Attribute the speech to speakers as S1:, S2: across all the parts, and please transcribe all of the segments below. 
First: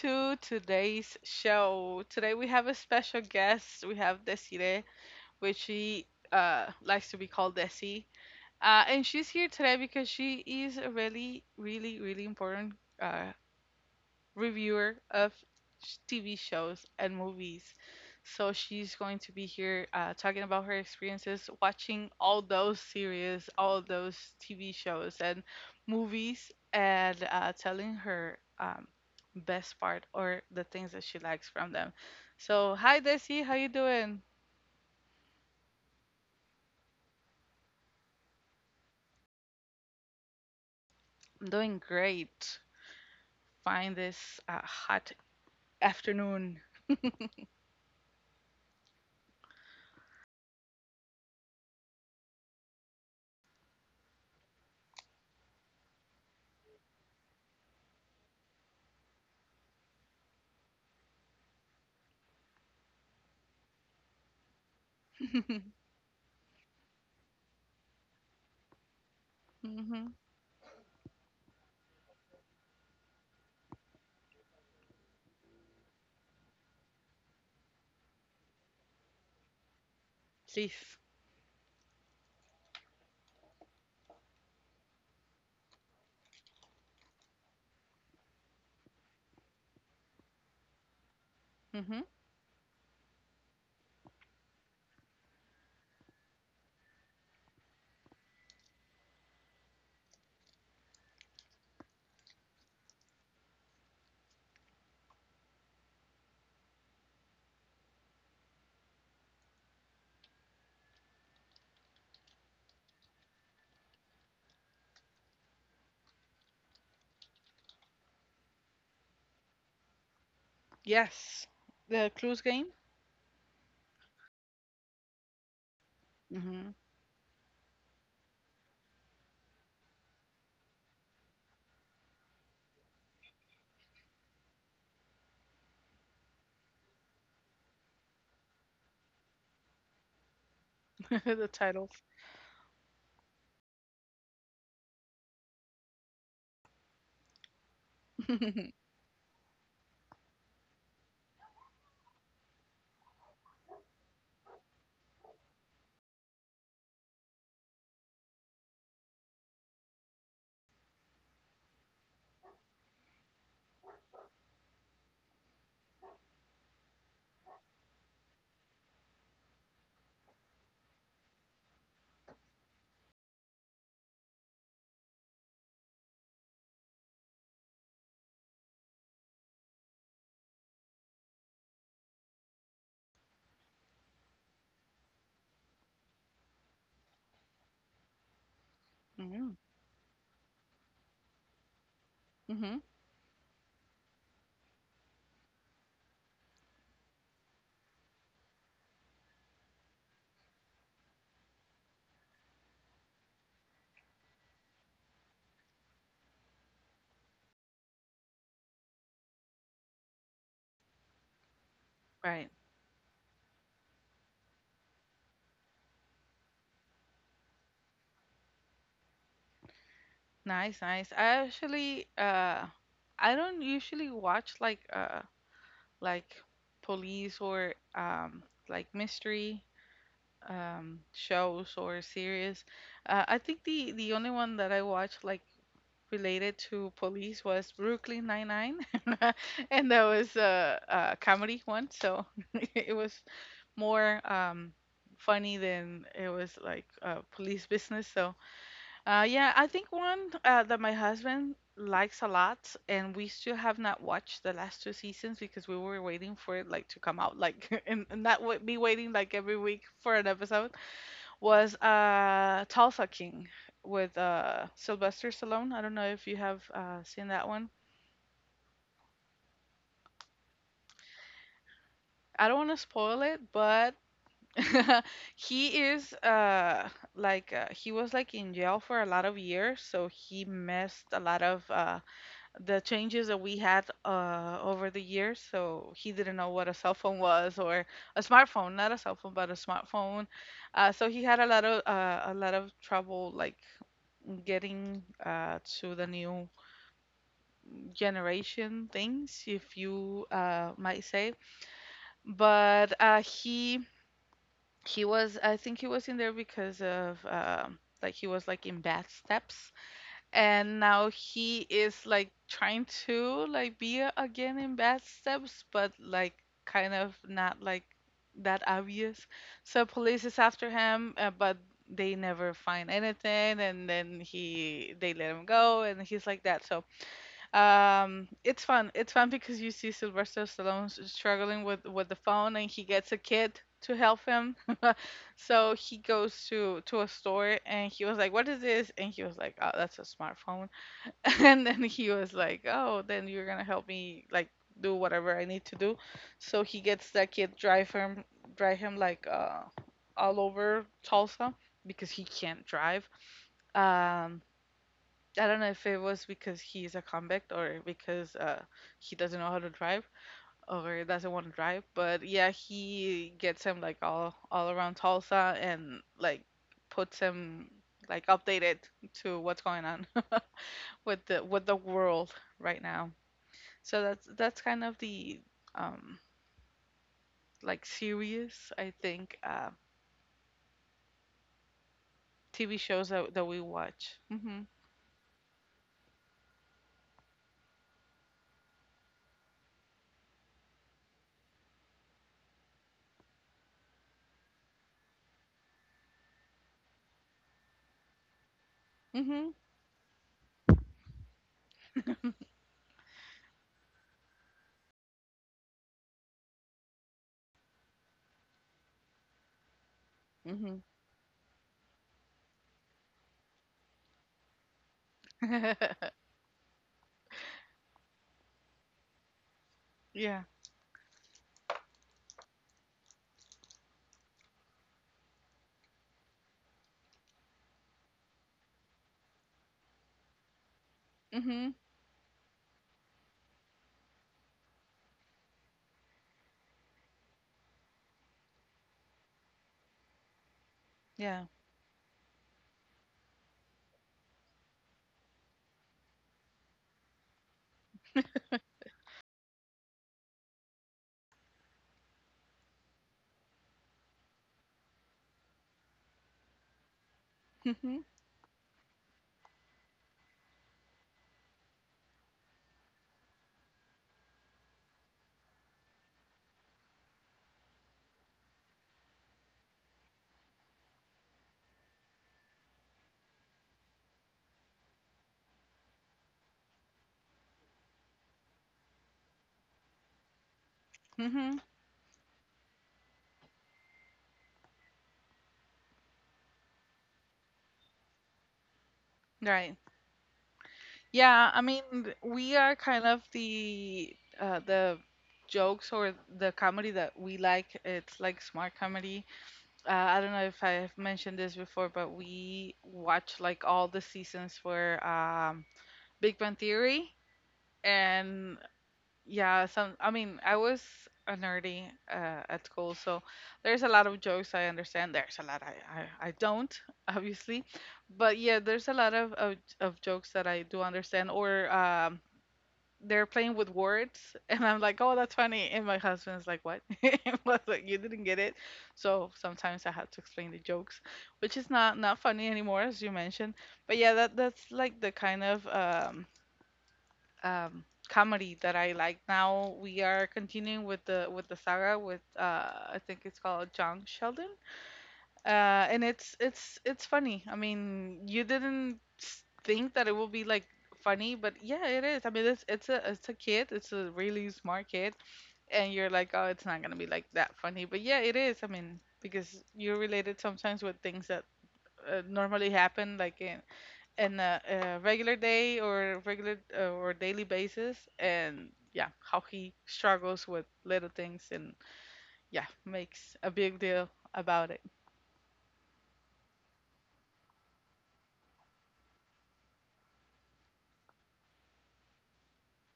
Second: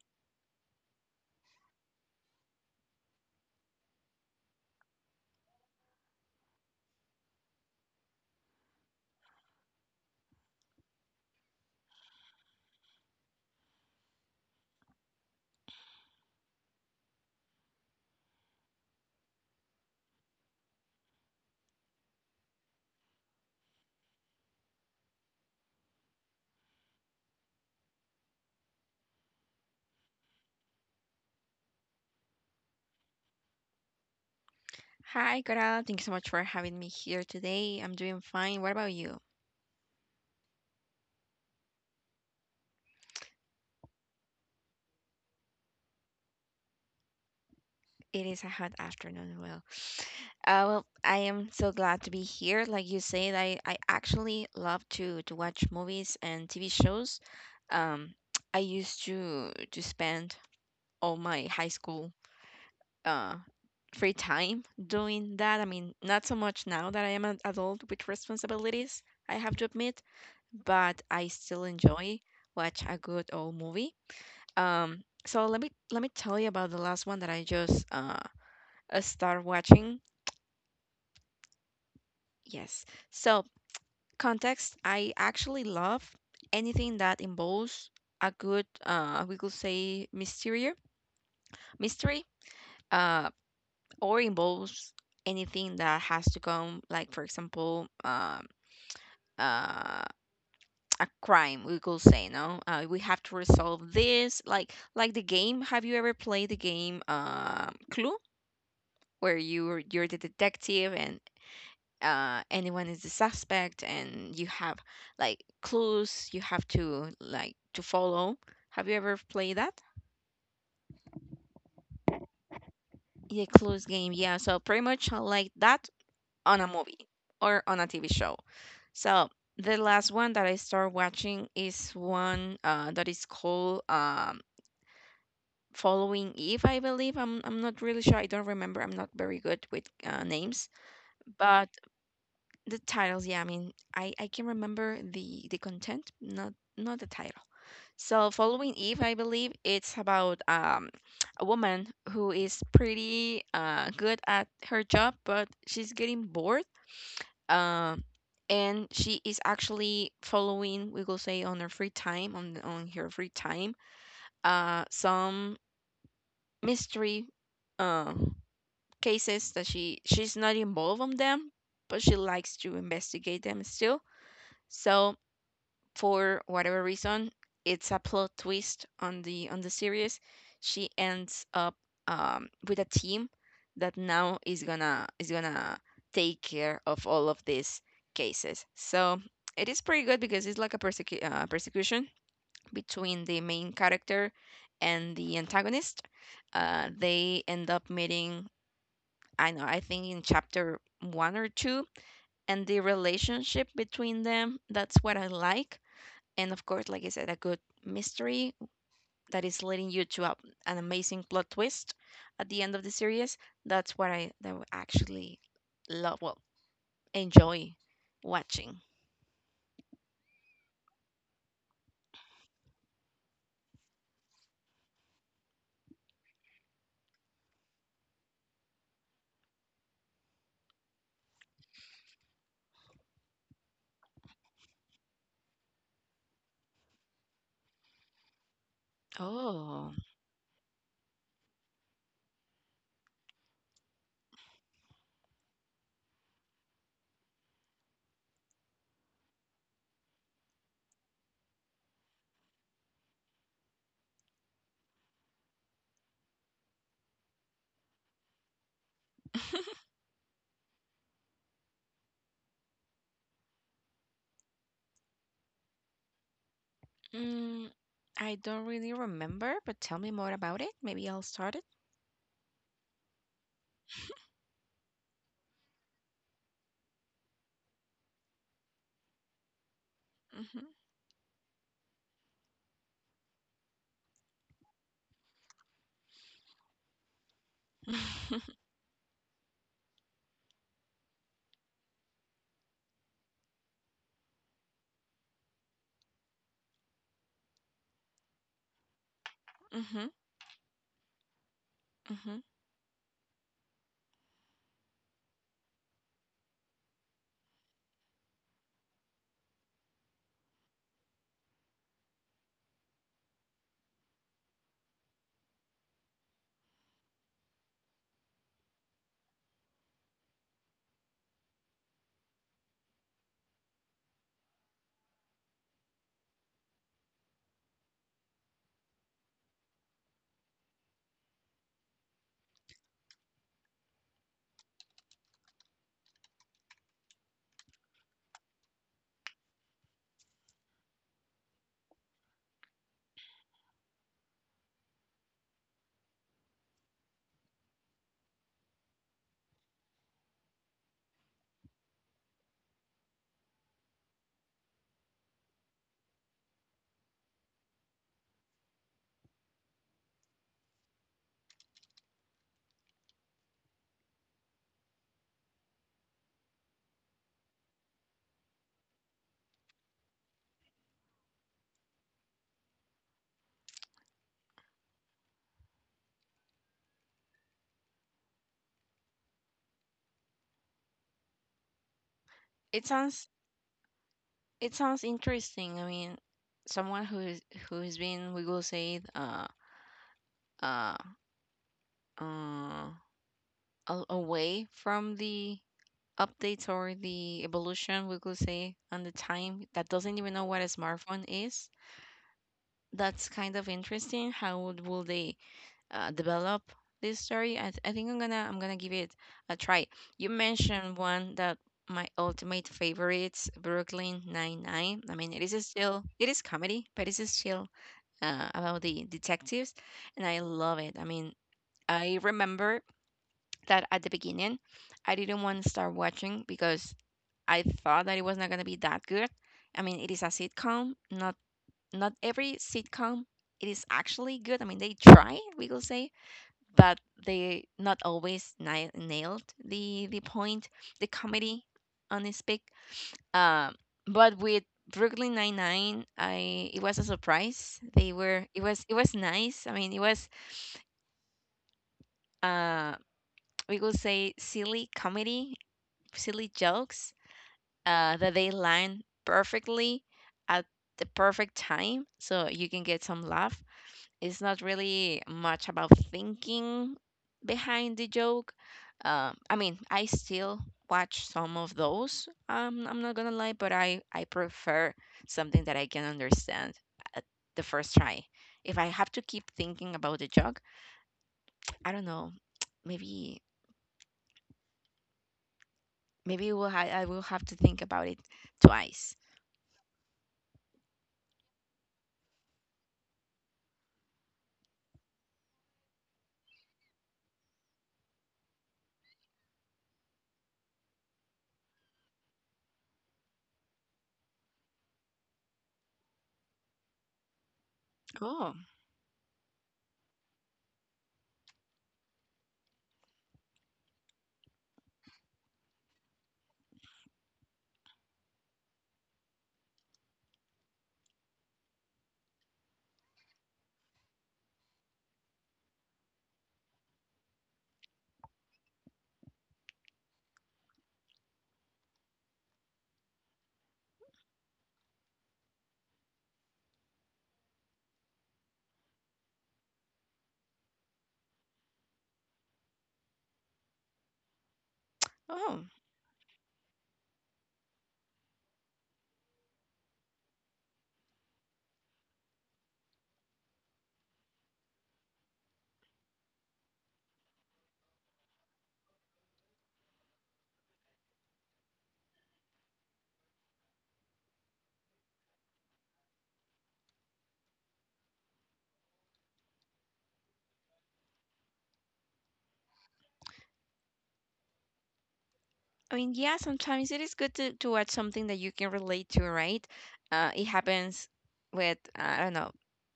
S1: to today's show. Today we have a special guest. We have Desiree, which she likes to be called Desi. And she's here today because she is a really, really, really important uh, reviewer of TV shows and movies. So she's going to be here talking about her experiences watching all those series, all those TV shows and movies, and telling her best part or the things that she likes from them. So hi Desi, how you doing?
S2: Hi, Coral. Thank you so much for having me here today. I'm doing fine. What about you?
S1: I'm doing great. Fine this hot afternoon.
S2: It is a hot afternoon. Well, well, I am so glad to be here. Like you said, I actually love to watch movies and TV shows. Um, I used to spend all my high school uh free time doing that. I mean, not so much now that I am an adult with responsibilities, I have to admit,
S1: hmm
S2: but I still enjoy watch a good old movie. So let me tell you about the last one that I just start watching.
S1: Please.
S2: Yes. So context, I actually love anything that involves a good we could say mystery
S1: Hmm
S2: mystery uh or involves anything that has to come, like for example, uh a crime, we could say. No We have to resolve this, like the game. Have you ever played the game, Clue, where you're the detective and anyone is the suspect and you have like clues you have to like to follow. Have you ever played that?
S1: Yes. The Clues game.
S2: The clues game, yeah. So pretty much like that, on a movie or on a TV show. So the last one that I start watching is one that is called, Following Eve, I believe. I'm not really sure. I don't remember. I'm not very good with names,
S1: the
S2: but
S1: titles.
S2: the titles, yeah. I mean, I can remember the content, not not the title. So, Following Eve, I believe it's about a woman who is pretty good at her job, but she's getting bored. Um and she is actually following, we will say, on her free time, on her free time, some mystery uh, cases that she's not involved on them, but she likes to investigate them still. So for whatever reason, it's a plot twist on the series. She ends up, with a team that now is gonna take care of all of these cases. So
S1: mm-hmm.
S2: it is pretty good because it's like a persecution
S1: hmm
S2: between the main character and the antagonist. They end up meeting. I know. I think in chapter one or two, and the relationship between them, that's what I like. And of course, like I said, a good mystery that is leading you to a, an amazing plot twist at
S1: Right.
S2: the end of the series. That's what I actually love, well, enjoy watching.
S1: Nice, nice. I actually I don't usually watch like police or like mystery shows or series. I think the only one that I watched like related to police was Brooklyn Nine-Nine.
S2: Oh,
S1: And that was a comedy one, so it was more funny than it was like police business, so yeah, I think one that my husband likes a lot, and we still have not watched the last two seasons because we were waiting for it like to come out, like and not be waiting like every week for an episode. Was Tulsa King with Sylvester Stallone. I don't know if you have seen that
S2: mm,
S1: one.
S2: I don't really remember, but tell me more about it. Maybe I'll start it.
S1: I don't want to spoil it, but he is like he was like in jail for a lot of years, so he
S2: Mm-hmm.
S1: missed a lot of the changes that we had over the years. So he didn't know what a cell phone was or a smartphone, not a cell phone, but a smartphone. So he had a lot of trouble like getting to the new generation things, if
S2: Mm-hmm.
S1: you might say.
S2: Mm-hmm.
S1: But uh, he was, I think he was in there because of like he was like in bad steps, and now he is like trying to like be again in bad steps, but like kind of not like that obvious, so police is after him, but they never find anything, and then he, they let him go, and he's like that. So it's fun, it's fun because you see Sylvester Stallone struggling with the phone, and he gets a kid to help him. So he goes to a store and he was like, what is this? And he was like, oh, that's a smartphone. And then he was like, "Oh, then you're gonna help me like do whatever I need to do." So he gets that kid, drive him like all over Tulsa because he can't drive. Um, I don't know if it was because he's a convict or because he doesn't know how to drive or doesn't want to drive. But yeah, he gets him like all around Tulsa and like puts him like updated to what's going on with the world right now. So that's kind of the um like serious I think TV
S2: It
S1: shows
S2: sounds,
S1: that that we watch. Mhm.
S2: it sounds interesting. I mean, someone who is, who has been, we will say, uh uh away from the updates or the evolution, we could say, and the
S1: Mhm.
S2: time, that doesn't even know what a smartphone is. That's kind of interesting. How would, will they develop this story? I think I'm gonna give it a try. You
S1: Mhm.
S2: mentioned one that my ultimate favorites, Brooklyn Nine Nine. I mean, it is still, it is comedy, but it is still about the detectives, and
S1: yeah.
S2: I love it. I mean, I remember that at the beginning, I didn't want to start watching because I thought that it was not going to be that good. I mean, it is a sitcom. Not
S1: Mhm.
S2: not every sitcom, it is actually good. I mean, they try, we could say, but they not always nailed the point, the
S1: Yeah.
S2: comedy on this pick. Um, but with Brooklyn Nine Nine, I it was a surprise. They were, it was, it was nice. I mean, it was uh we could say silly comedy, silly jokes
S1: Mhm.
S2: that they line perfectly at the perfect time, so you can get some laugh. It's not really much about thinking behind the joke. I mean, I still watch some of those. I'm not gonna lie, but I prefer something that I can understand at the first try. If I have to keep thinking about the joke,
S1: Mhm.
S2: I don't know. Maybe, I will have to think about it twice.
S1: Right. Yeah, I mean we are kind of the jokes or the comedy that we like, it's like smart comedy. I don't know if I've mentioned this before, but we watch like all the seasons for Big Bang Theory,
S2: Oh,
S1: and yeah, some. I mean, I was a nerdy at school, so there's a lot of jokes I understand. There's a lot I don't, obviously, but yeah, there's a lot of jokes that I do understand, or they're playing with words, and I'm like, oh, that's funny, and my husband's like, what? I was like, you didn't get it, so sometimes I have to explain the jokes, which is not not funny anymore, as you mentioned. But yeah, that that's like the kind of um, comedy that I like. Now we are continuing with the saga with I think it's called John Sheldon,
S2: oh.
S1: and it's funny. I mean, you didn't think that it will be like funny, but yeah, it is. I mean, it's a kid, it's a really smart kid, and you're like, oh, it's not gonna be like that funny, but yeah, it is. I mean, because you're related sometimes with things that normally happen, like in a regular day, or regular or daily basis, and yeah, how he struggles with little things and yeah, makes a big deal about it.
S2: I mean, yeah, sometimes it is good to watch something that you can relate to, right? It happens with, I don't know,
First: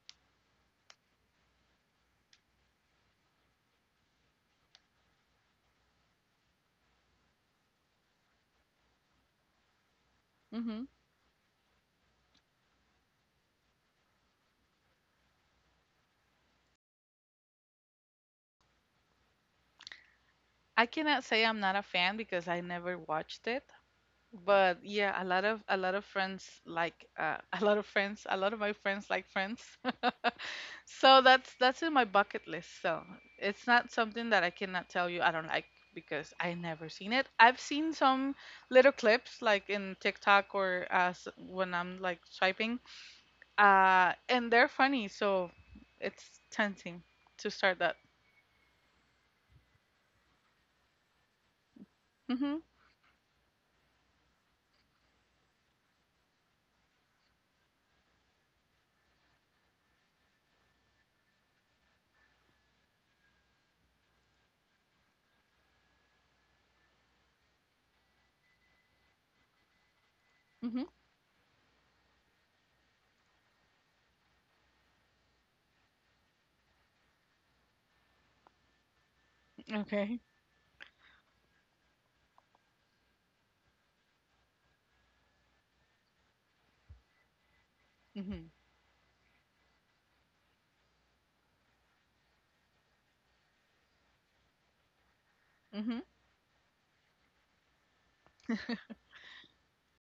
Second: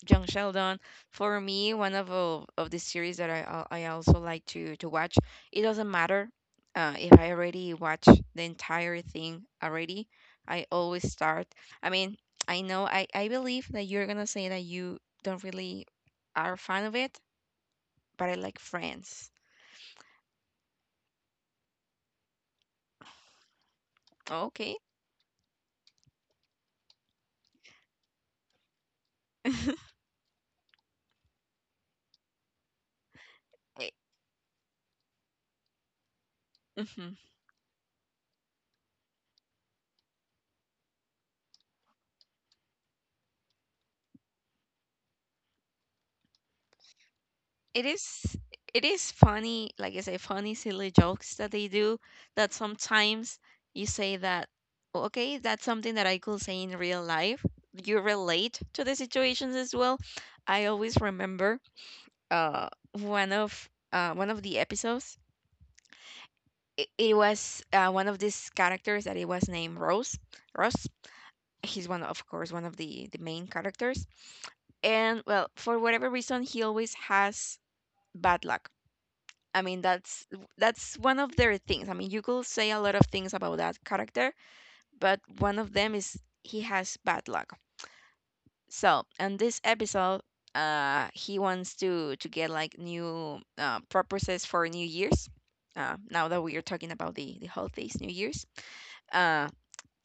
S2: John Sheldon. For me, one of the series that I also like to watch, it doesn't matter if I already watch the entire thing already. I
S1: Hmm
S2: always start. I mean, I know, I believe that you're going to say that you don't really are a fan of it, but I like Friends.
S1: I cannot say I'm not a fan because I never watched it,
S2: Okay.
S1: but yeah, a lot of friends like, a lot of friends, a lot of my friends like Friends. So that's in my bucket list. So it's not something that I cannot tell you I don't like because I never seen
S2: Mhm.
S1: it. I've seen some little clips like in TikTok or when I'm like swiping, and they're funny. So it's tempting to start
S2: It
S1: that.
S2: is, it is funny. Like I say, funny silly jokes that they do, that
S1: Mhm.
S2: sometimes you say that, "Oh, okay, that's something that I could say in real life." You relate to the situations as well. I always remember, one of the episodes. It was one of these characters that it was named Rose, Rose.
S1: Mhm.
S2: He's one, of course, one of the main characters, and well, for whatever reason, he always has bad luck. I mean,
S1: Okay.
S2: that's one of their things. I mean, you could say a lot of things about that character, but one of them is he has bad luck.
S1: Mhm.
S2: So, in this episode, he wants to get like new purposes for New Year's.
S1: Mhm.
S2: Now that we are talking about the holidays, New Year's, uh,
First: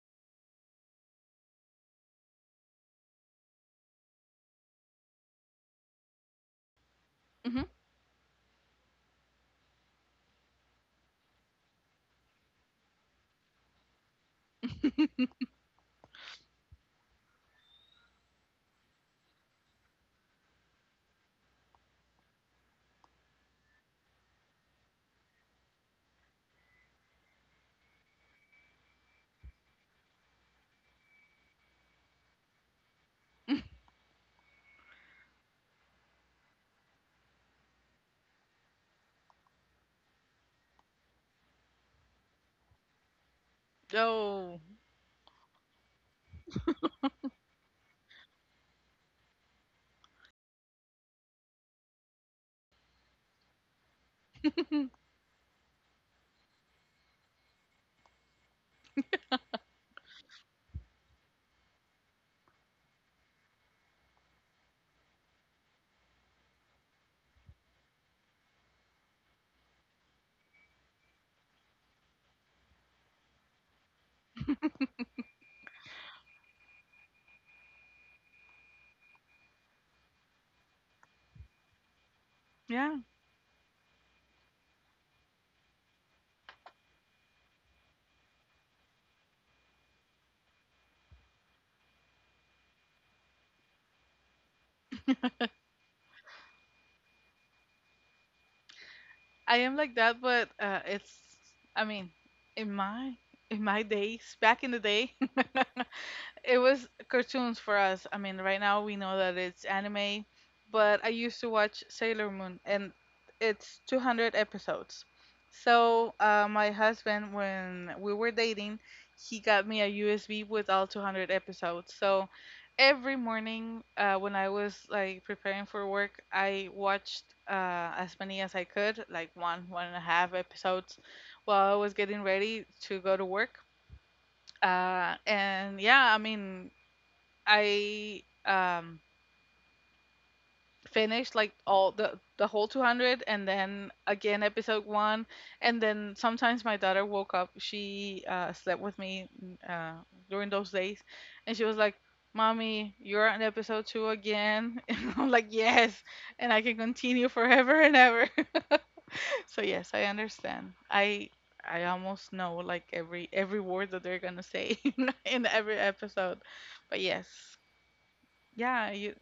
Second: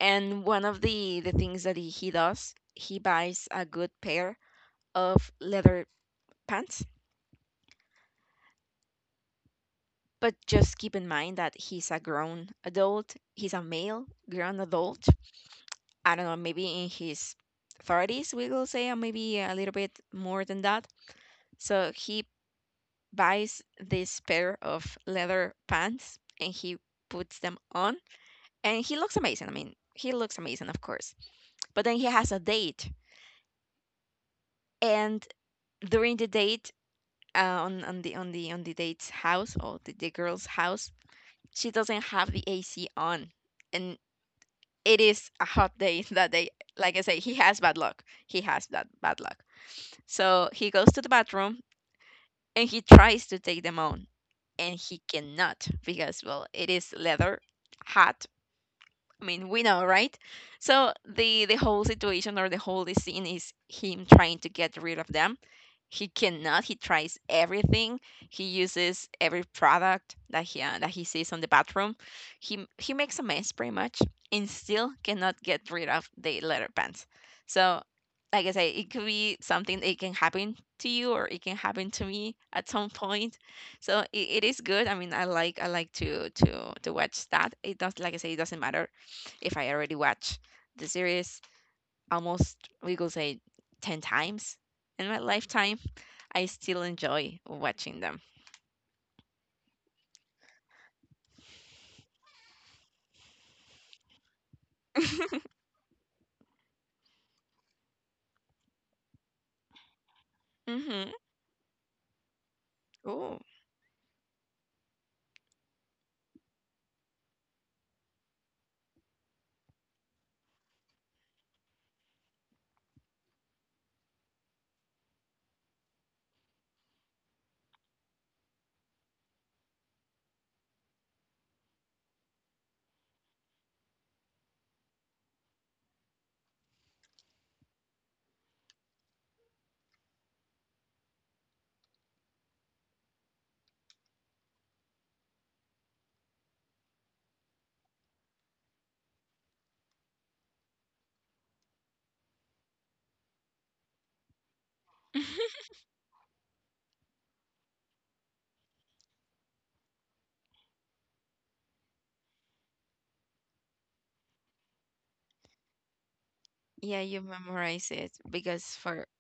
S2: and one of the things that he does, he buys a good pair of leather pants.
S1: Mhm.
S2: But just keep in mind that he's a grown adult. He's a male grown adult. I don't know, maybe in his 30s, we will say, or maybe a little bit more than that. So he buys this pair of leather pants and he puts them on. And he looks amazing. I mean, he looks amazing, of course. But then he has a date. And during the date, on the date's house, or the girl's house, she doesn't have the AC on, and
S1: Oh,
S2: it is a hot day that day. Like I say, he has bad luck. He has that bad luck. So he goes to the bathroom and he tries to take them on, and he cannot because, well, it is leather, hot, I mean, we know, right? So the whole situation, or the whole scene, is him trying to get rid of them. He cannot. He tries everything. He uses every product that he sees on the bathroom. He makes a mess, pretty much, and still cannot get rid of the leather pants. So, like I say, it could be something that can happen to you, or it can happen to me at some
S1: yeah,
S2: point. So it is good. I mean, I like to watch that. It does, like I say, it doesn't matter if I already watch the series almost, we could say, 10 times in my lifetime, I still enjoy watching them.
S1: I am like that, but it's, I mean, in my in my days, back in the day, it was cartoons for us. I mean, right now we know that it's anime, but I
S2: Hmm.
S1: used to watch Sailor Moon, and
S2: Oh.
S1: it's 200 episodes. So my husband, when we were dating, he got me a USB with all 200 episodes. So every morning when I was like preparing for work, I watched as many as I could, like one, one and a half episodes, while I was getting ready to go to work. And yeah, I mean, I finished like all the whole 200, and then again episode 1, and then sometimes my daughter woke up, she slept with me, mm, during those days, and she was like, mommy, you're on episode 2 again. And I'm like, yes, and I can continue forever and ever. So yes, I understand. I almost know like every word that they're gonna say in every episode. But
S2: Yeah, you
S1: yes,
S2: memorize it because
S1: yeah,
S2: for
S1: you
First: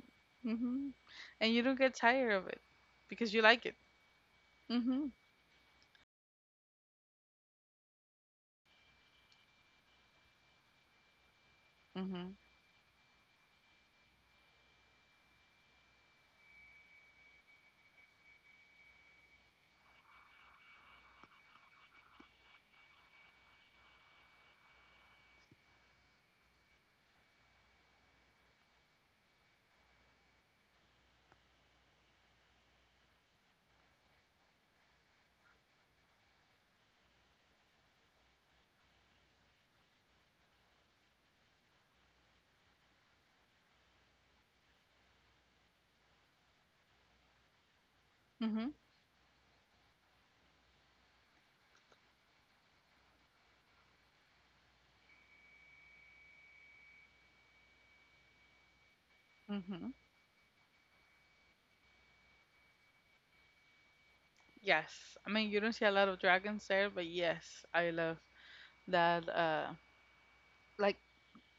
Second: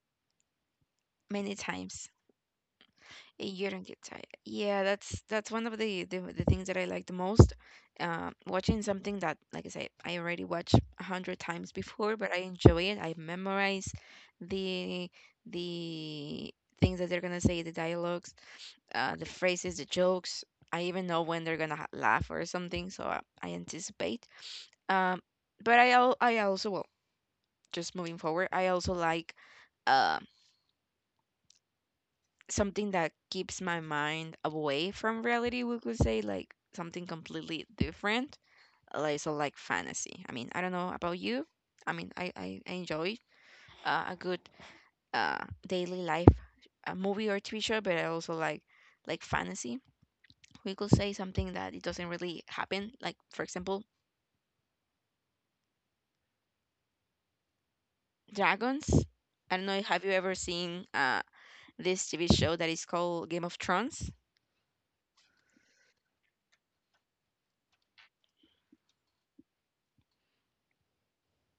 S1: mhm. And
S2: many
S1: you don't get
S2: times.
S1: tired of it because you like
S2: You
S1: it.
S2: don't get tired. Yeah,
S1: Mhm.
S2: that's one of the things that I like the most. Watching something that, like I said, I already watched a hundred times before, but
S1: Mhm.
S2: I enjoy it. I memorize the the things that they're gonna say, the dialogues, the phrases, the jokes. I even know when they're gonna laugh or something, so I anticipate. Um, but I al I also, well, just moving forward, I also like, um something that keeps my mind away from reality, we could say, like something completely different. Like so, like fantasy. I mean, I don't know about you. I mean, I enjoy a good daily life, a movie or TV show, but I also
S1: Mhm.
S2: like fantasy. We could say something that it doesn't really happen. Like for example, dragons. I don't know.
S1: Mhm.
S2: Have you ever seen this TV show that is called Game of Thrones?
S1: Yes. I mean, you don't see a lot of dragons there, but yes, I love that like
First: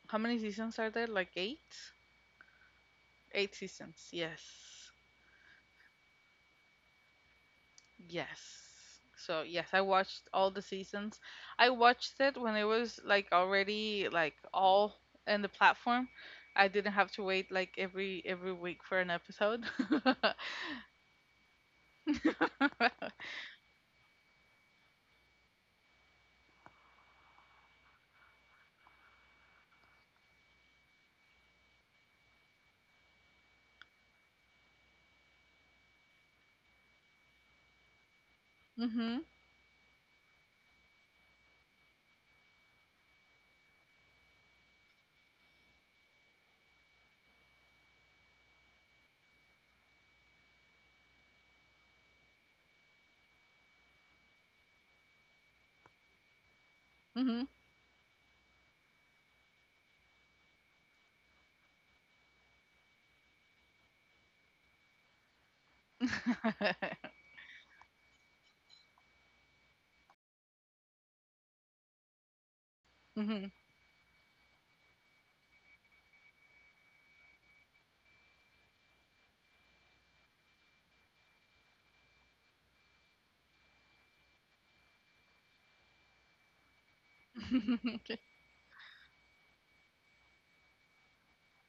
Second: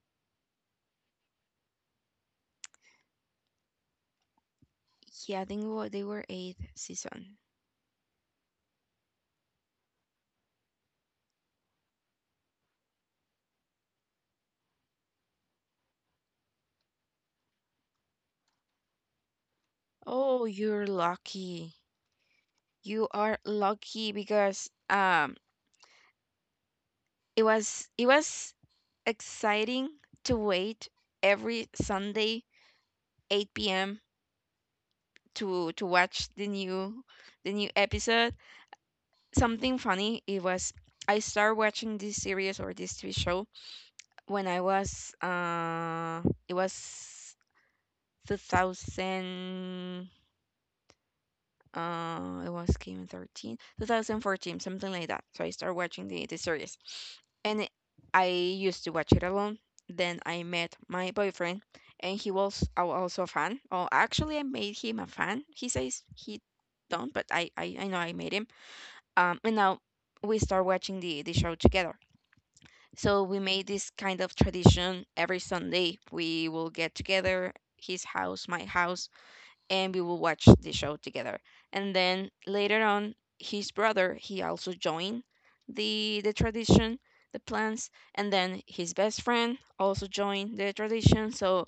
S1: how many seasons are there? Like 8? 8 seasons. Yes.
S2: Yeah, I think it they were eighth season.
S1: Yes. So, yes, I watched all the seasons. I watched it when it was like already like all in the platform. I didn't have to wait like every week for an episode.
S2: Oh, you're lucky. You are lucky because it was, it was exciting to wait every Sunday 8 p.m. To watch the new, the new episode.
S1: mhm.
S2: Something funny, it was, I started watching this series or this TV show when I was it was 2000. It was came in 13, 2014, something like that. So I started watching the series.
S1: Mhm.
S2: And it- I used to watch it alone. Then I met my boyfriend, and he was also a fan. Oh, actually, I made him a fan. He says he don't, but I know I made him. And now we start watching the show together. So we
S1: mhm.
S2: made this kind of tradition every Sunday. We will get together, his house, my house, and we will watch the show together. And then later on, his brother he also joined the tradition, the plans,
S1: Okay.
S2: and then his best friend also joined the tradition. So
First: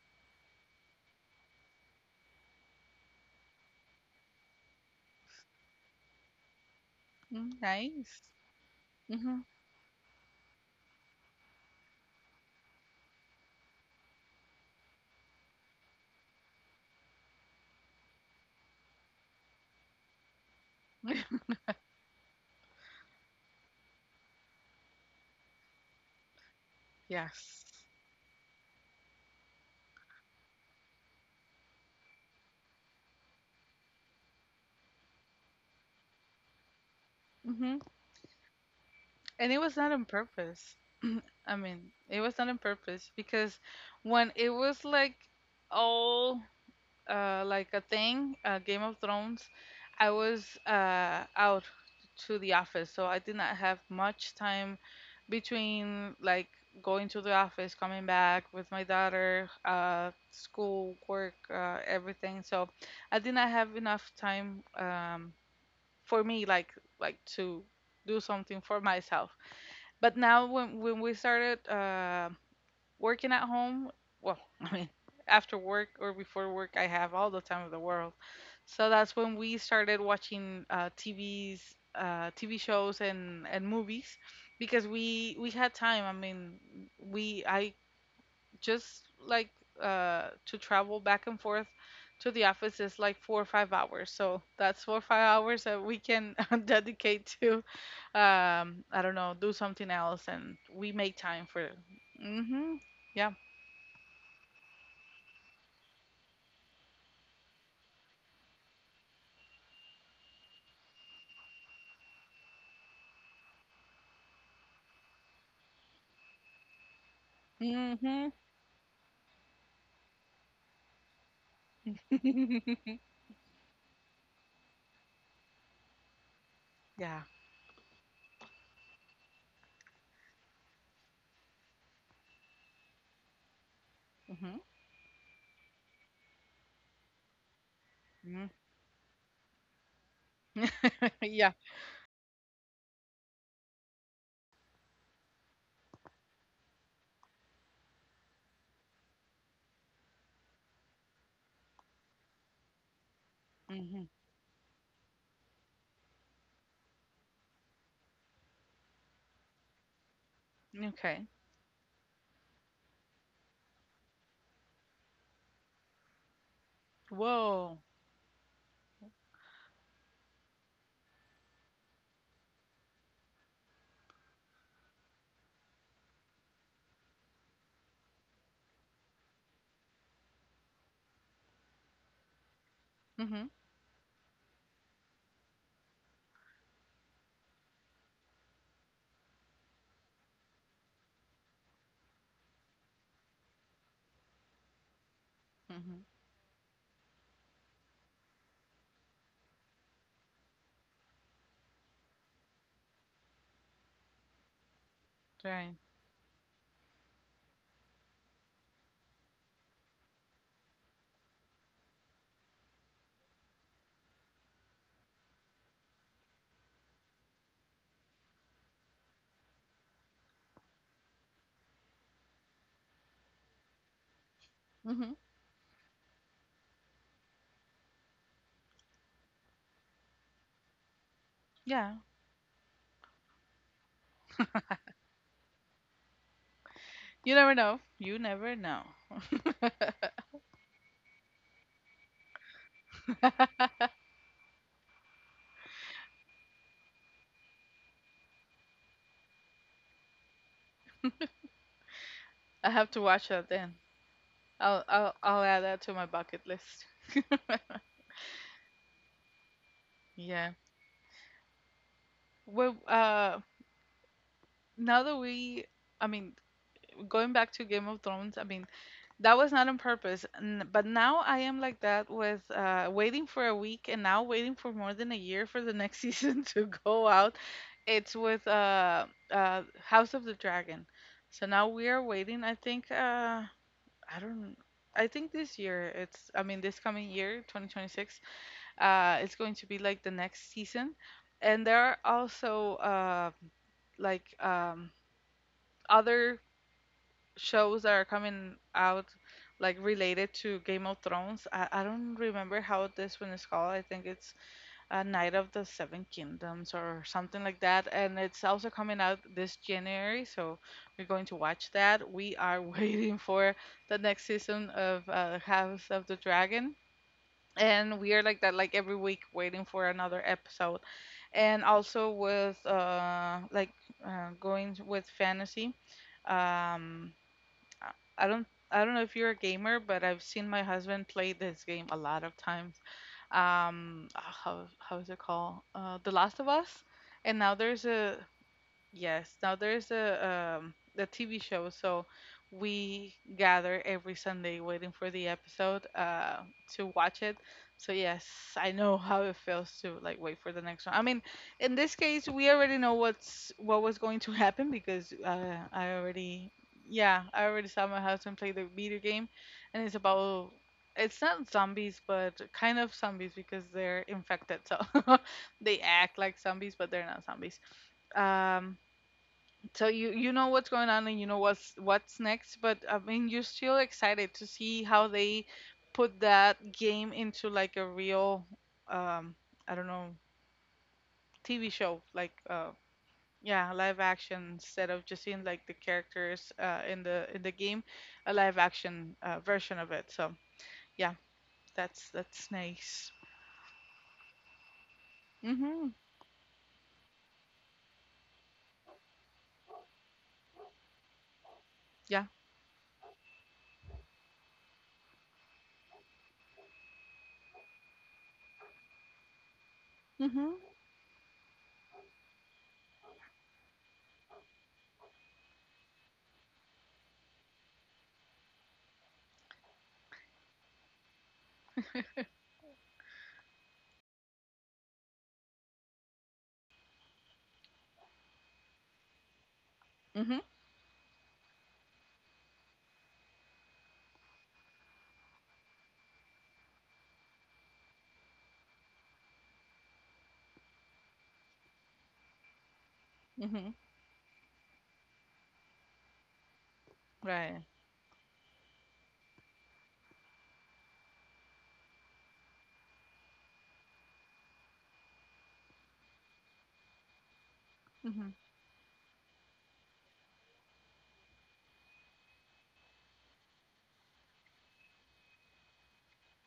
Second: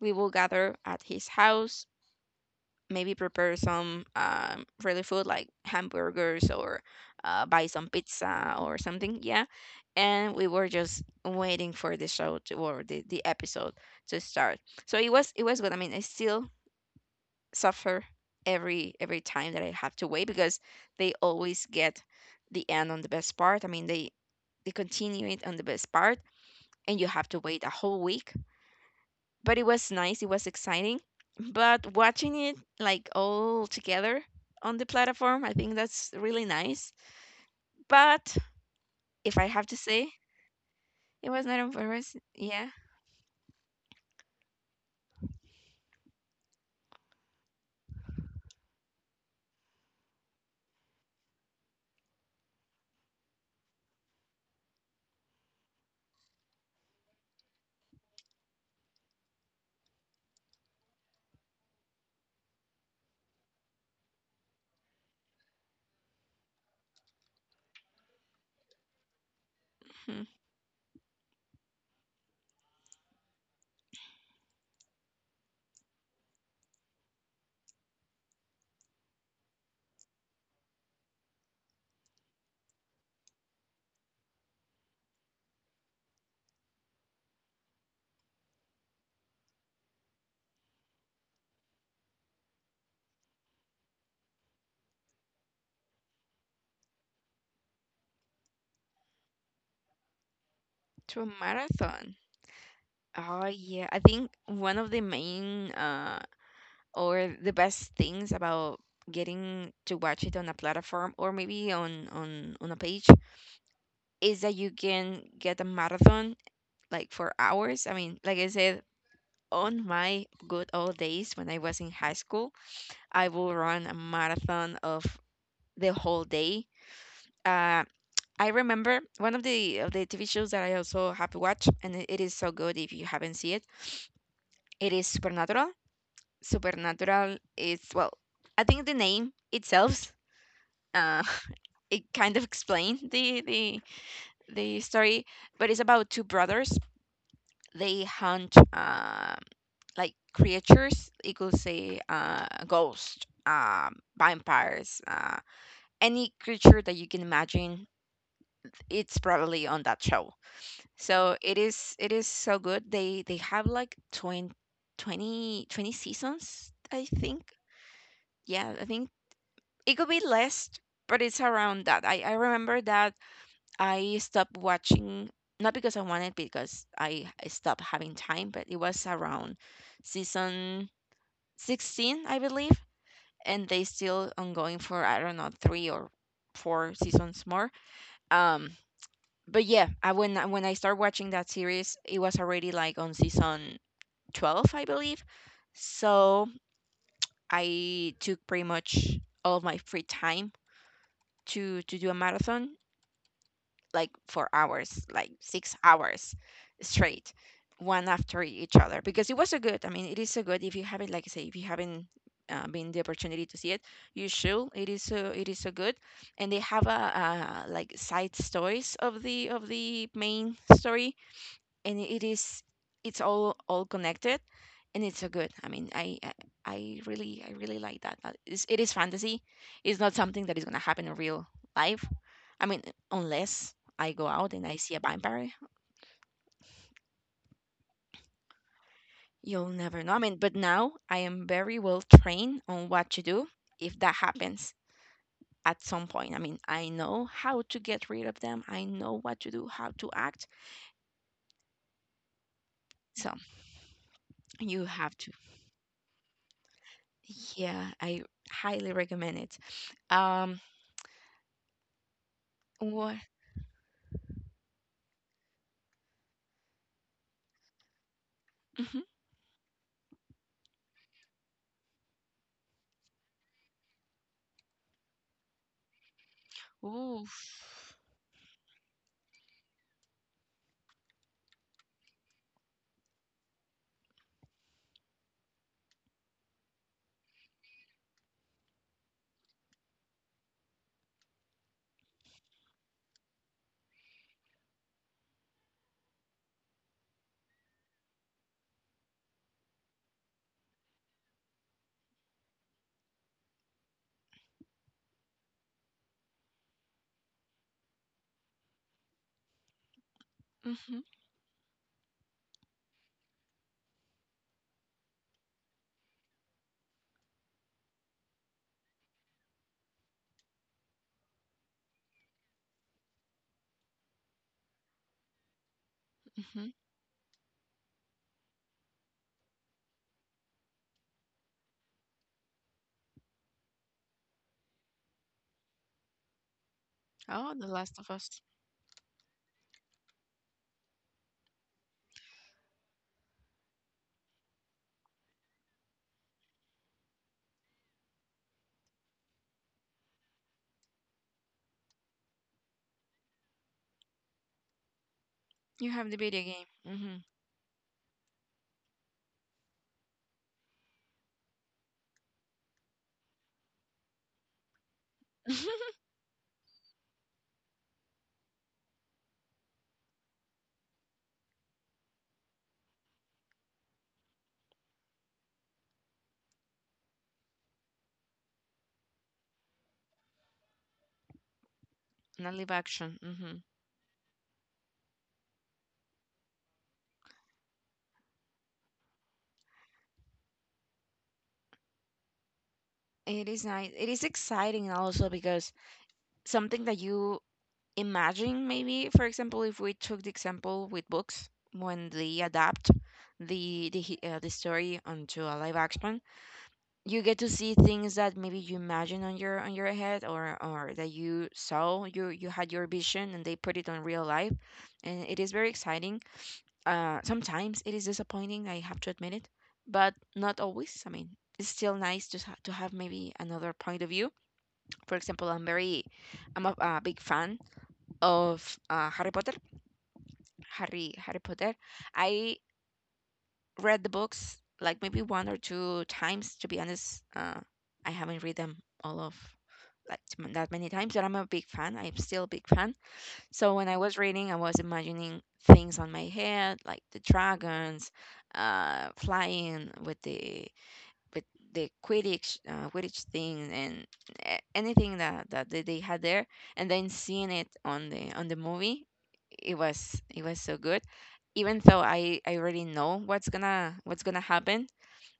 S2: we will gather at his house, maybe prepare some really food like hamburgers or
S1: Mm,
S2: buy some
S1: nice.
S2: pizza or something.
S1: Mhm.
S2: Yeah, and we were just waiting for the show to, or the episode to start. So it was good. I mean, I still suffer every time that I have to wait because they always get the end on the best part. I mean, they continue it on the best part, and you have to wait
S1: Yes.
S2: a whole week. But it was nice. It was exciting. But watching it like all together on the platform, I think that's really nice.
S1: Mhm.
S2: But if I
S1: And it
S2: have to
S1: was not on
S2: say,
S1: purpose.
S2: it was
S1: I
S2: not
S1: mean,
S2: embarrassing.
S1: it was not on
S2: Yeah.
S1: purpose because when it was like all like a thing, Game of Thrones, I was out to the office, so I did not have much time between like going to the office, coming back with my daughter, school, work, everything. So I did not have enough time for me, like to do something for myself. But
S2: Hmm.
S1: now when we started working at home, well, I mean, after work or before work, I have all the time of the world. So that's when we started watching TVs, TV shows, and movies, because we had time. I mean, we I just like to travel back and forth to the office is like 4 or 5 hours. So that's 4 or 5 hours that we can dedicate to, I don't know, do something else, and we make
S2: To a
S1: time for it.
S2: marathon.
S1: Hmm Yeah.
S2: Oh yeah, I think one of the main or the best things about getting to watch it on a platform or maybe on a page is that you can get a marathon like for hours. I mean,
S1: Mhm.
S2: like I said, on my good old days when I was in high school, I will run a marathon of the whole day.
S1: Yeah.
S2: uh I remember one of the TV shows that I also have to watch, and it is so good. If you haven't seen it,
S1: Mhm.
S2: it is Supernatural. Supernatural is, well,
S1: Mhm.
S2: I think the name itself, uh,
S1: Yeah.
S2: it kind of explained the story, but it's about two brothers. They hunt like creatures. You could say ghosts,
S1: Mhm.
S2: vampires, any creature that you can imagine. It's probably on that show.
S1: Okay.
S2: So it is so good. They have like 20 20 20 seasons, I think.
S1: Whoa.
S2: Yeah, I think it could be less, but it's around that. I remember that I stopped watching, not because I wanted, because I stopped having time, but it was around season 16, I believe,
S1: Mhm.
S2: and they still ongoing for I don't know three or four seasons more. Um, but yeah, when I started watching that series, it was already like on season 12, I believe.
S1: Mhm.
S2: So I took pretty much all of my free time to do a marathon like for hours, like six
S1: Right.
S2: hours straight, one after each other, because it was so good. I mean, it is so good. If you haven't, like I say, if you haven't been the opportunity to see it, you should. It is so good, and they have a like side stories of the main story, and it's all connected, and
S1: Mhm.
S2: it's so good. I mean, I really like that. It is fantasy, it's not something that is going to happen in real
S1: Yeah.
S2: life. I mean, unless I go out and I see a vampire,
S1: You never know. You never know.
S2: you'll never know. I mean, but now I am very well trained on what to do if that happens at some point. I mean, I know how to get rid of them. I know what to do, how to act.
S1: I have to watch
S2: So
S1: that then. I'll
S2: you
S1: I'll
S2: have to.
S1: I'll add that to my bucket list.
S2: Yeah, I highly recommend it.
S1: Yeah.
S2: um
S1: Well,
S2: What?
S1: now that we, I mean, going back to Game of Thrones, I mean,
S2: Mhm.
S1: that was not on purpose. But now I am like that with waiting for a week, and now waiting for more than a year for the next season to go out.
S2: Oof.
S1: It's with House of the Dragon. So now we are waiting. I think, I don't, I think this year, it's, I mean, this coming year, 2026, it's going to be like the next season. And there are also like other shows that are coming out like related to Game of Thrones. I don't remember how this one is called. I think it's a Night of the Seven Kingdoms or something like that, and it's also coming out this January, so
S2: Mhm.
S1: we're going to watch that. We are waiting for the next season of House of the Dragon. And we are like that, like every week, waiting for another episode. And also with like going with fantasy.
S2: Mhm.
S1: Um, I I don't know if you're a gamer, but I've seen my husband play this game a lot of times. How is it called? The Last of Us. And
S2: Oh,
S1: now
S2: The
S1: there's
S2: Last of
S1: a
S2: Us.
S1: Yes, now there's a the TV show, so we gather every Sunday waiting for the episode to watch it. So yes, I know how it feels to like wait for the next one. I mean, in this case, we already know what's what was going to happen because
S2: You
S1: I
S2: have the video
S1: already
S2: game. Mhm.
S1: yeah, I already saw my husband play the video game, and it's about it's not zombies but kind of zombies because they're infected, so
S2: And
S1: they act like zombies but they're not zombies. Um, so you know what's going on and you know what's next, but I mean you're still excited to see how they put that game into like a real um, I don't know, TV show like
S2: live
S1: uh,
S2: action. Mhm.
S1: yeah, live action instead of just seeing like the characters uh, in the game, a live action version of it. So yeah, that's nice.
S2: It is nice. It is exciting also because
S1: Mhm.
S2: something that you imagine, maybe, for example, if we took the example with books, when
S1: Yeah.
S2: they adapt the story onto a live action, you get to see things that maybe you imagine on your head, or
S1: Mhm.
S2: or that you saw, you had your vision, and they put it on real life, and it is very exciting. Sometimes it is disappointing, I have to admit it, but not always. I mean, it's still nice to have maybe another point of view. For example, I'm a big fan of Harry Potter.
S1: Mhm.
S2: Harry Potter, I read the books like maybe one or two times, to be honest. I haven't read them all of like that many times, but I'm a big fan. I'm still a big fan. So
S1: Mhm.
S2: when I was reading, I was imagining things on my head, like the
S1: Right.
S2: dragons, flying with the with Quidditch Quidditch thing, and anything that they had there, and then
S1: Mhm.
S2: seeing it on the movie, it was so good. Even though I already know what's gonna happen,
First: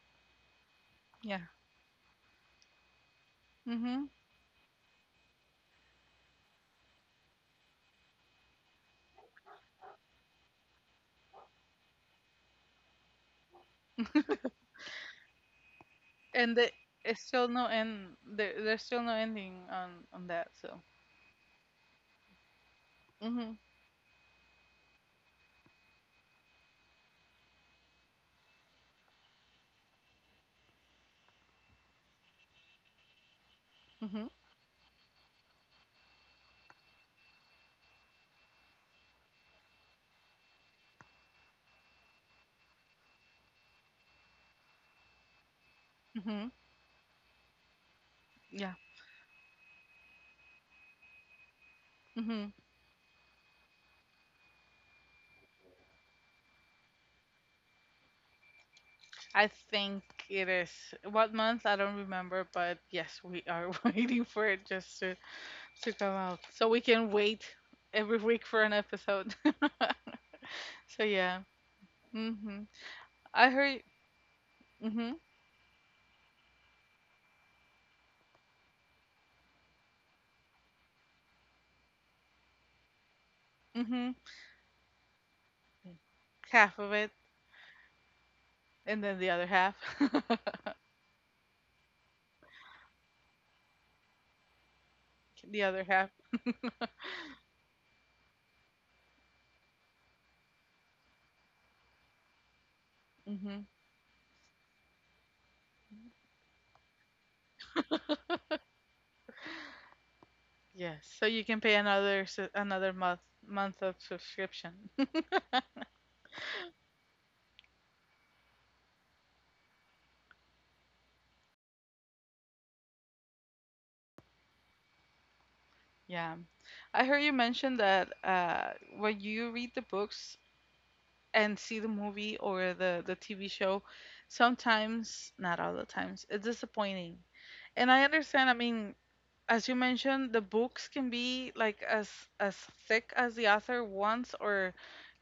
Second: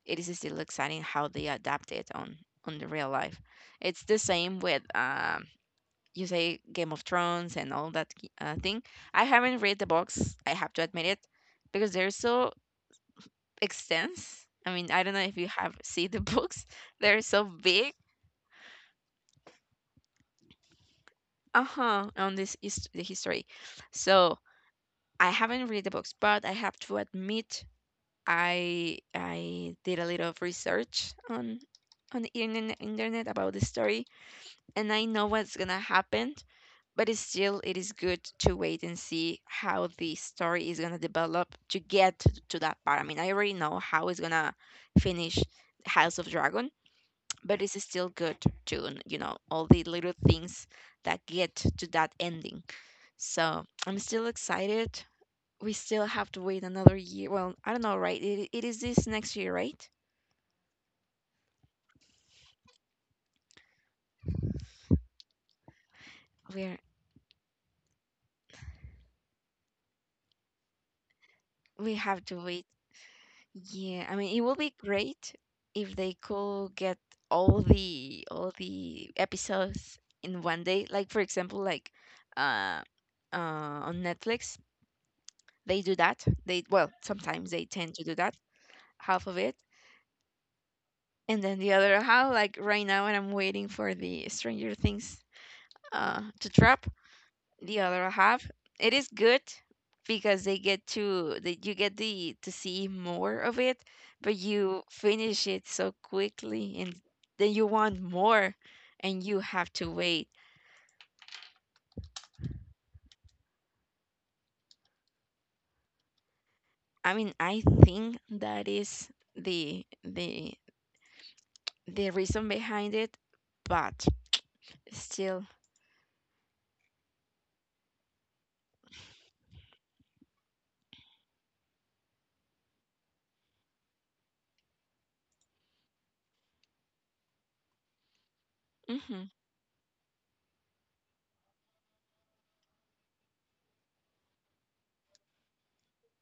S2: it is still exciting how they
S1: Yeah.
S2: adapt it on the real life. It's the
S1: Mhm.
S2: same with you say Game of Thrones, and all that thing. I haven't read the books, I have to admit it, because they're so extensive. I mean, I don't know if you have seen the books. They're
S1: And
S2: so
S1: the,
S2: big.
S1: it's still no end. There's still no ending on that. So.
S2: Uh huh. On this, the history,
S1: Mhm.
S2: so I haven't read the books, but I have to admit I did a little of research on the internet about the story, and I
S1: Mhm.
S2: know what's gonna happen, but it is good to wait and see how the story is gonna develop to get to that part. I mean, I already know how it's gonna finish House of Dragon,
S1: Mhm.
S2: but it's still good to, you know, all
S1: Yeah.
S2: the little things that get to that ending.
S1: Mhm.
S2: So I'm still excited. We still have to wait another year. Well, I don't know, right? It is this next year, right?
S1: I think it is what month I don't remember, but yes, we are waiting for it just to
S2: We're
S1: come out, so we can wait every week for an episode.
S2: we
S1: So
S2: have to
S1: yeah.
S2: wait.
S1: Mhm.
S2: Yeah, I mean, it would
S1: I
S2: be
S1: heard.
S2: great if they
S1: Mhm.
S2: could get all the episodes in one day. Like for example, like uh, on Netflix,
S1: Mhm.
S2: they do that. They well, sometimes they
S1: Half
S2: tend
S1: of
S2: to do
S1: it,
S2: that, half of it,
S1: and then the other half.
S2: and then the other half. Like right now, and I'm waiting for the Stranger Things to
S1: The
S2: drop
S1: other half.
S2: the other half. It is good because they get to that. You get the to see more of it, but
S1: Mhm.
S2: you finish it so quickly, and then you want more, and you have to wait.
S1: Yes, so you can pay another month of subscription.
S2: I mean, I think that is the the the reason behind it, but still.
S1: Yeah. I heard you mention that when you read the books and see the movie or the TV show, sometimes, not all the times, it's disappointing. And I
S2: Hmm.
S1: understand, I mean, as you mentioned, the books can be like as thick as the author wants or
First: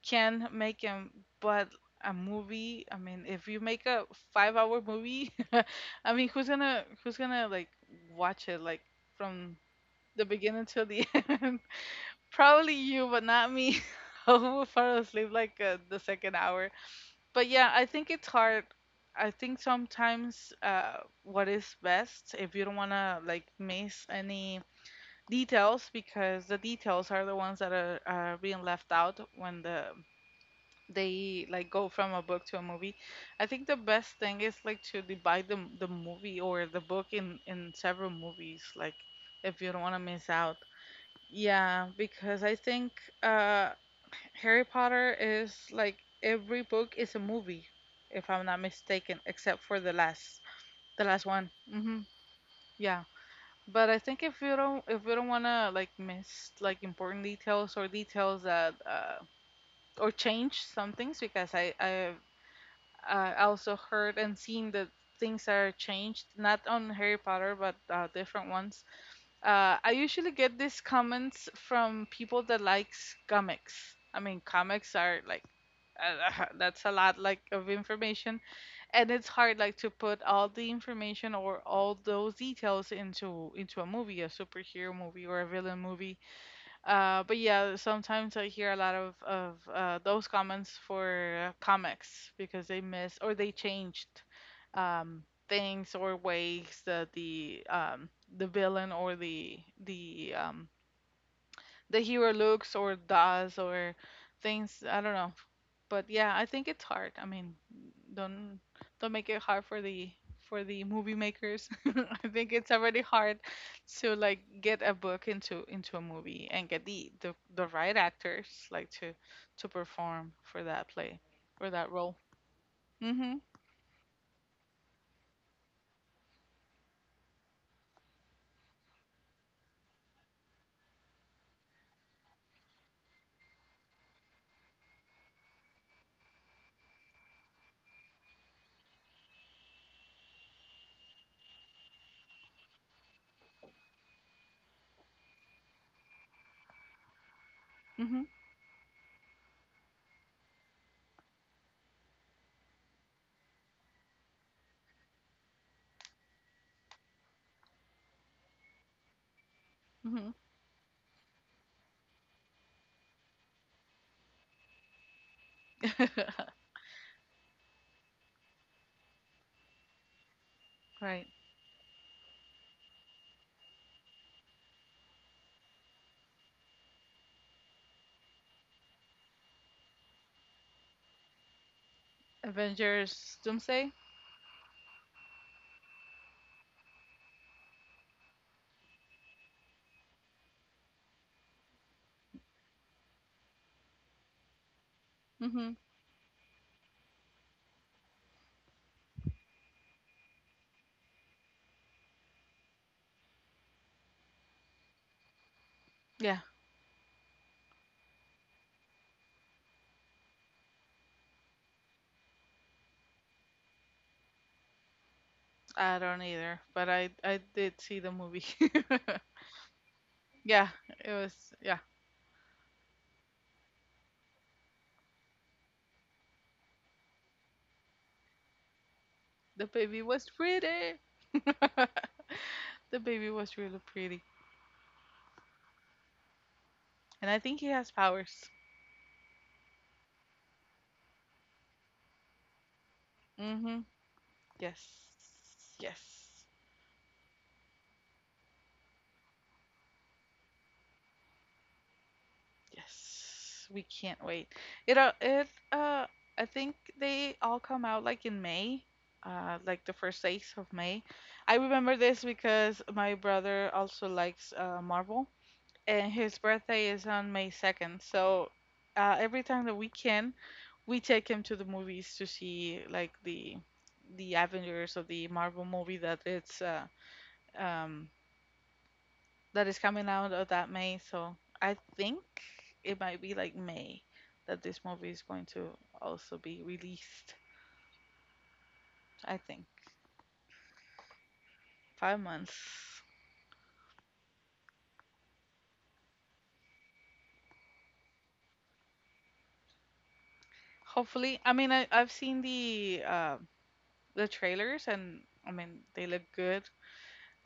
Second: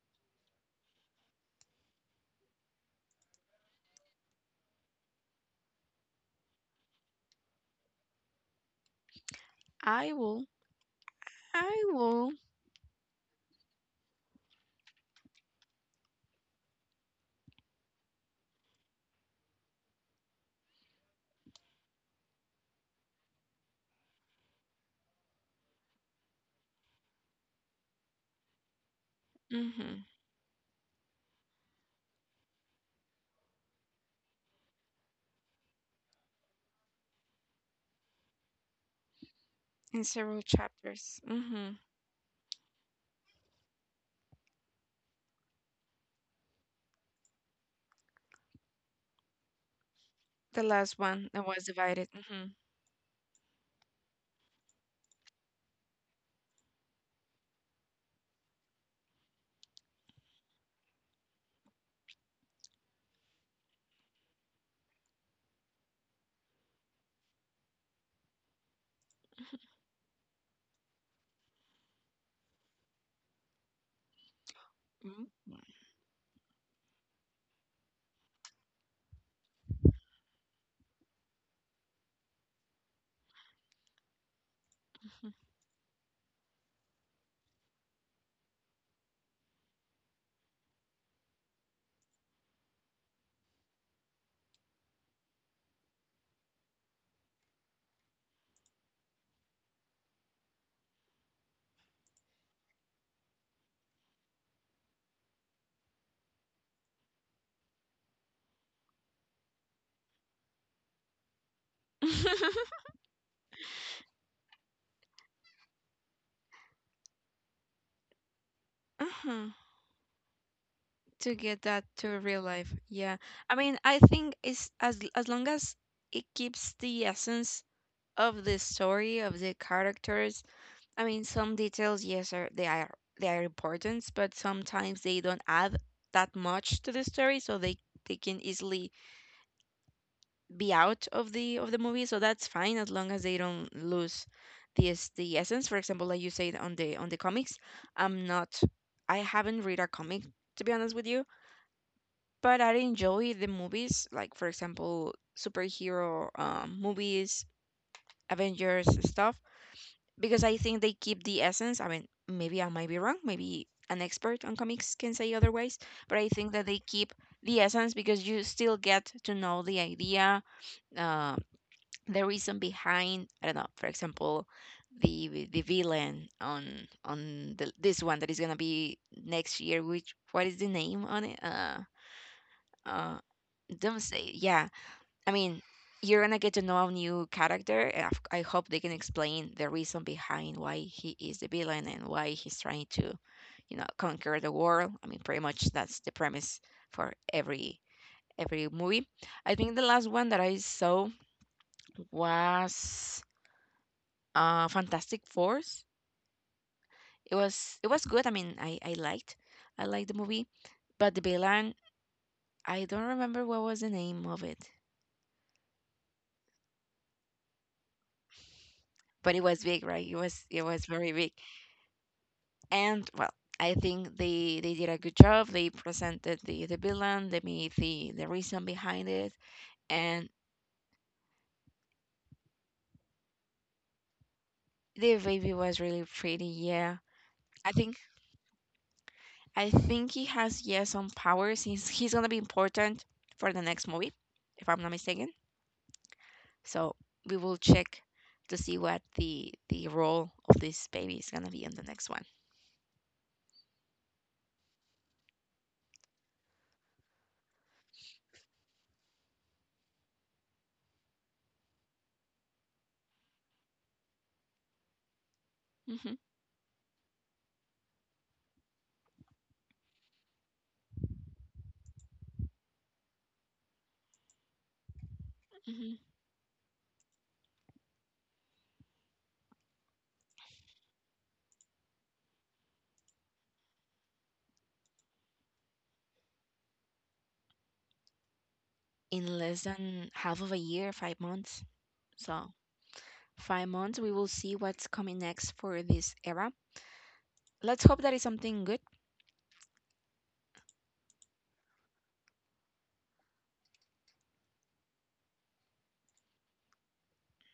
S1: can make them, but a movie, I mean, if you make a 5 hour movie, I mean, who's gonna like watch it like from
S2: I
S1: the
S2: will.
S1: beginning till the end?
S2: I will.
S1: Probably you, but not me. I will fall asleep like the second hour. But yeah, I think it's hard. I think sometimes what is best if you don't wanna like miss any details because the details are the ones that are being left out when the
S2: Hmm.
S1: they like go from a book to a movie. I think the best thing is like to divide the movie or the book in several movies like if you don't want to
S2: In
S1: miss
S2: several
S1: out.
S2: chapters. Hmm.
S1: Yeah, because I think uh, Harry Potter is like every book is a movie if I'm not mistaken except for
S2: The last
S1: the last
S2: one that
S1: one.
S2: was
S1: Mhm.
S2: divided. Hmm.
S1: Yeah. But I think if you don't wanna like miss like important details or details that or change some things, because I also heard and seen that things are changed not on Harry Potter but different ones. I usually get these comments from people that likes comics. I mean comics are like that's a lot like of information, and it's hard like to put all the information or all those details into a movie, a superhero movie or a villain movie. Uh, but yeah, sometimes I hear a lot of those comments for comics because they miss or they changed, um things or ways that the villain or the the um the hero looks or does or things, I don't know. But yeah, I think it's hard, I mean, don't don't make it hard for the movie makers. I think
S2: Hmm.
S1: it's already hard to like get a book into a movie and get the right actors like to
S2: Uh-huh.
S1: perform for that play,
S2: To get
S1: for
S2: that
S1: that role.
S2: to real life. Yeah.
S1: Mhm.
S2: I mean, I think it's as long as it keeps the essence of the story, of the characters. I mean, some details, yes, are they are they are important, but sometimes they don't add that much to the story, so they can easily be out of the movie. So that's fine as long as they don't lose the essence. For example, like you said on the comics, I'm
S1: Mhm.
S2: not I haven't read a comic to be honest with you, but I enjoy the movies, like for example, superhero movies, Avengers stuff,
S1: Mhm.
S2: because I think they keep the essence. I mean, maybe I might be wrong. Maybe an expert on comics can say otherwise, but I think that they keep the essence because you still get to know the idea,
S1: Right.
S2: uh, the reason behind. I don't know. For example, the villain on this one that is gonna be next year. Which what is the name on it? Uh,
S1: Avengers Doomsday.
S2: Doomsday. Yeah, I mean, you're gonna get to know a new character, and I hope they can explain the reason behind why he is the villain and why he's trying to, you know, conquer the world. I mean, pretty much
S1: Mhm.
S2: that's the premise for every movie. I think the last one that I saw was Fantastic Force.
S1: Yeah.
S2: It was good. I mean, I liked the movie, but the villain, I don't remember what was the name of it,
S1: I don't either, but I did see the movie.
S2: but it was big, right? It was it
S1: Yeah,
S2: was very
S1: it
S2: big.
S1: was. Yeah,
S2: And well, I think they did a good job. They presented the villain. They made the reason behind it,
S1: the baby
S2: and
S1: was pretty. The baby was really pretty,
S2: the baby was really pretty, yeah.
S1: and I
S2: i
S1: think he
S2: think
S1: has powers.
S2: i think he has, yeah, some power since he's gonna be important for the next
S1: Mm-hmm.
S2: movie, if I'm
S1: Yes.
S2: not mistaken.
S1: Yes.
S2: So we will check to see what the role of this baby is gonna be in the next one.
S1: Yes, we can't wait. It. It. I think they all come out like in May. Like the first days of May. I remember this because my brother also likes Marvel,
S2: Hmm.
S1: and his birthday is on May 2nd. So every time that we can, we take him to the movies to see like the Avengers or the Marvel
S2: Hmm.
S1: movie that it's um, that is coming out of that May. So I think it might be like May that this movie is going to also be released.
S2: In
S1: I
S2: less
S1: think
S2: than half of a year, 5 months.
S1: five
S2: So
S1: months.
S2: 5 months, we will see what's coming next for this era. Let's hope that is something good.
S1: Hopefully, I mean I've seen the trailers, and I mean they look good.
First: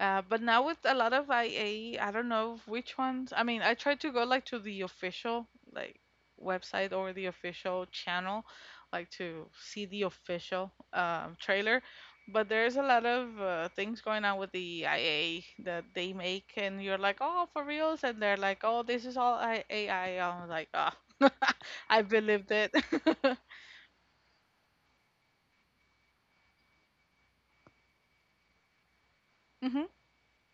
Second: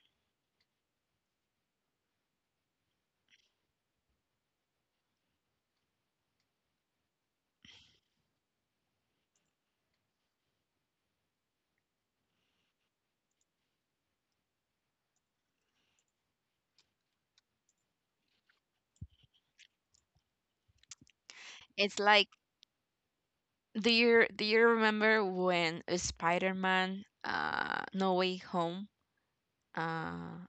S1: But now with a lot of IA, I don't know which ones. I mean, I try to go like to the official like website or the official channel, like to see the official trailer. But there's a lot of things going on with the IA that they make, and you're like, oh, for reals, and they're like, oh, this is all I- AI. I'm like, oh,
S2: It's
S1: I
S2: like,
S1: believed it.
S2: do you remember when Spider-Man, No Way Home,
S1: Hmm.
S2: uh,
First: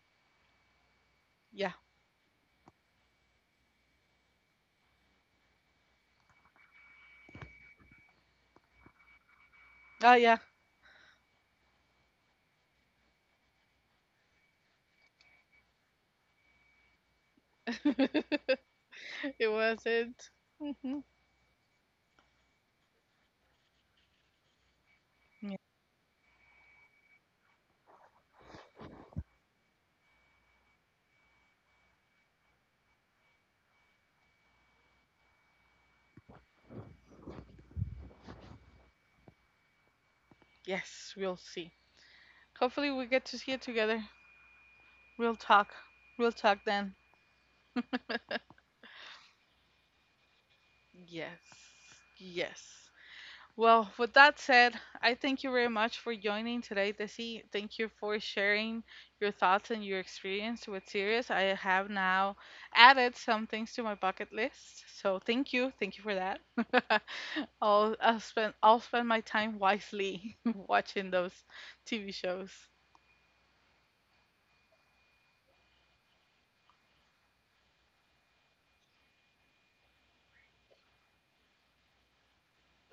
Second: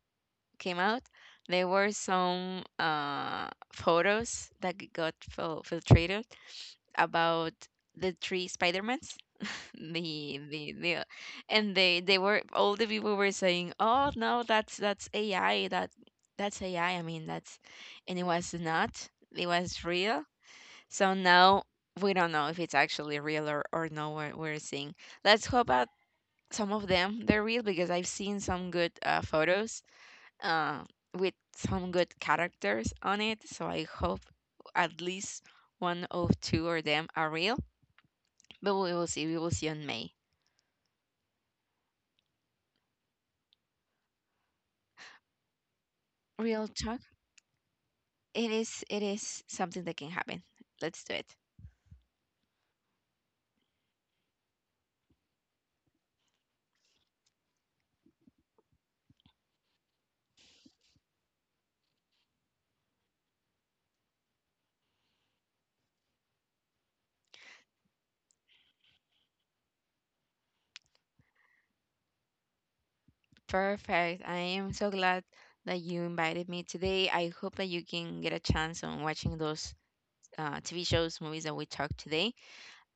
S2: came out? There
S1: Yeah.
S2: were some photos that got filtrated about the three Spider-Mans.
S1: Oh yeah.
S2: The And they were all the people were saying, oh no, that's AI. That's AI. I mean, that's— And it was not. It
S1: It
S2: was real.
S1: wasn't. Mhm.
S2: So now we don't know if it's actually real, or no, we're seeing. Let's
S1: Yeah.
S2: hope that some of them, they're real, because I've seen some good photos uh with some good characters on it. So I hope at least one of two of them are real. But we will see. We will see on May.
S1: Yes, we'll see. Hopefully, we get to see it together. Real talk. Real talk
S2: Real
S1: then.
S2: talk. It is something that can happen. Let's do it.
S1: Yes. Yes. Well, with that said, I thank you very much for joining today, Desi. Thank you for sharing your thoughts and your experience with Sirius. I have now added some things to my bucket list. So thank you. Thank you for that. I'll spend my time wisely watching those TV shows.
S2: Perfect. I am so glad that you invited me today. I hope that you can get a chance on watching those TV shows, movies that we talked today,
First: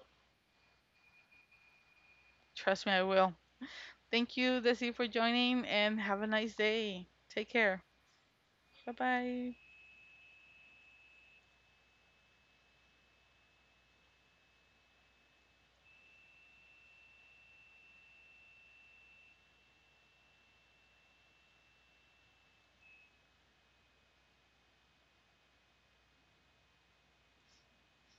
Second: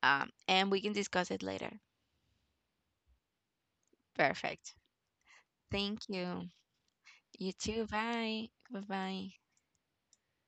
S2: and we can discuss it later.
S1: Trust me, I will. Thank you,
S2: Perfect.
S1: Desi, for joining and
S2: Thank
S1: have a
S2: you.
S1: nice day. Take
S2: You
S1: care.
S2: too. Bye. Bye
S1: Bye
S2: bye.
S1: bye.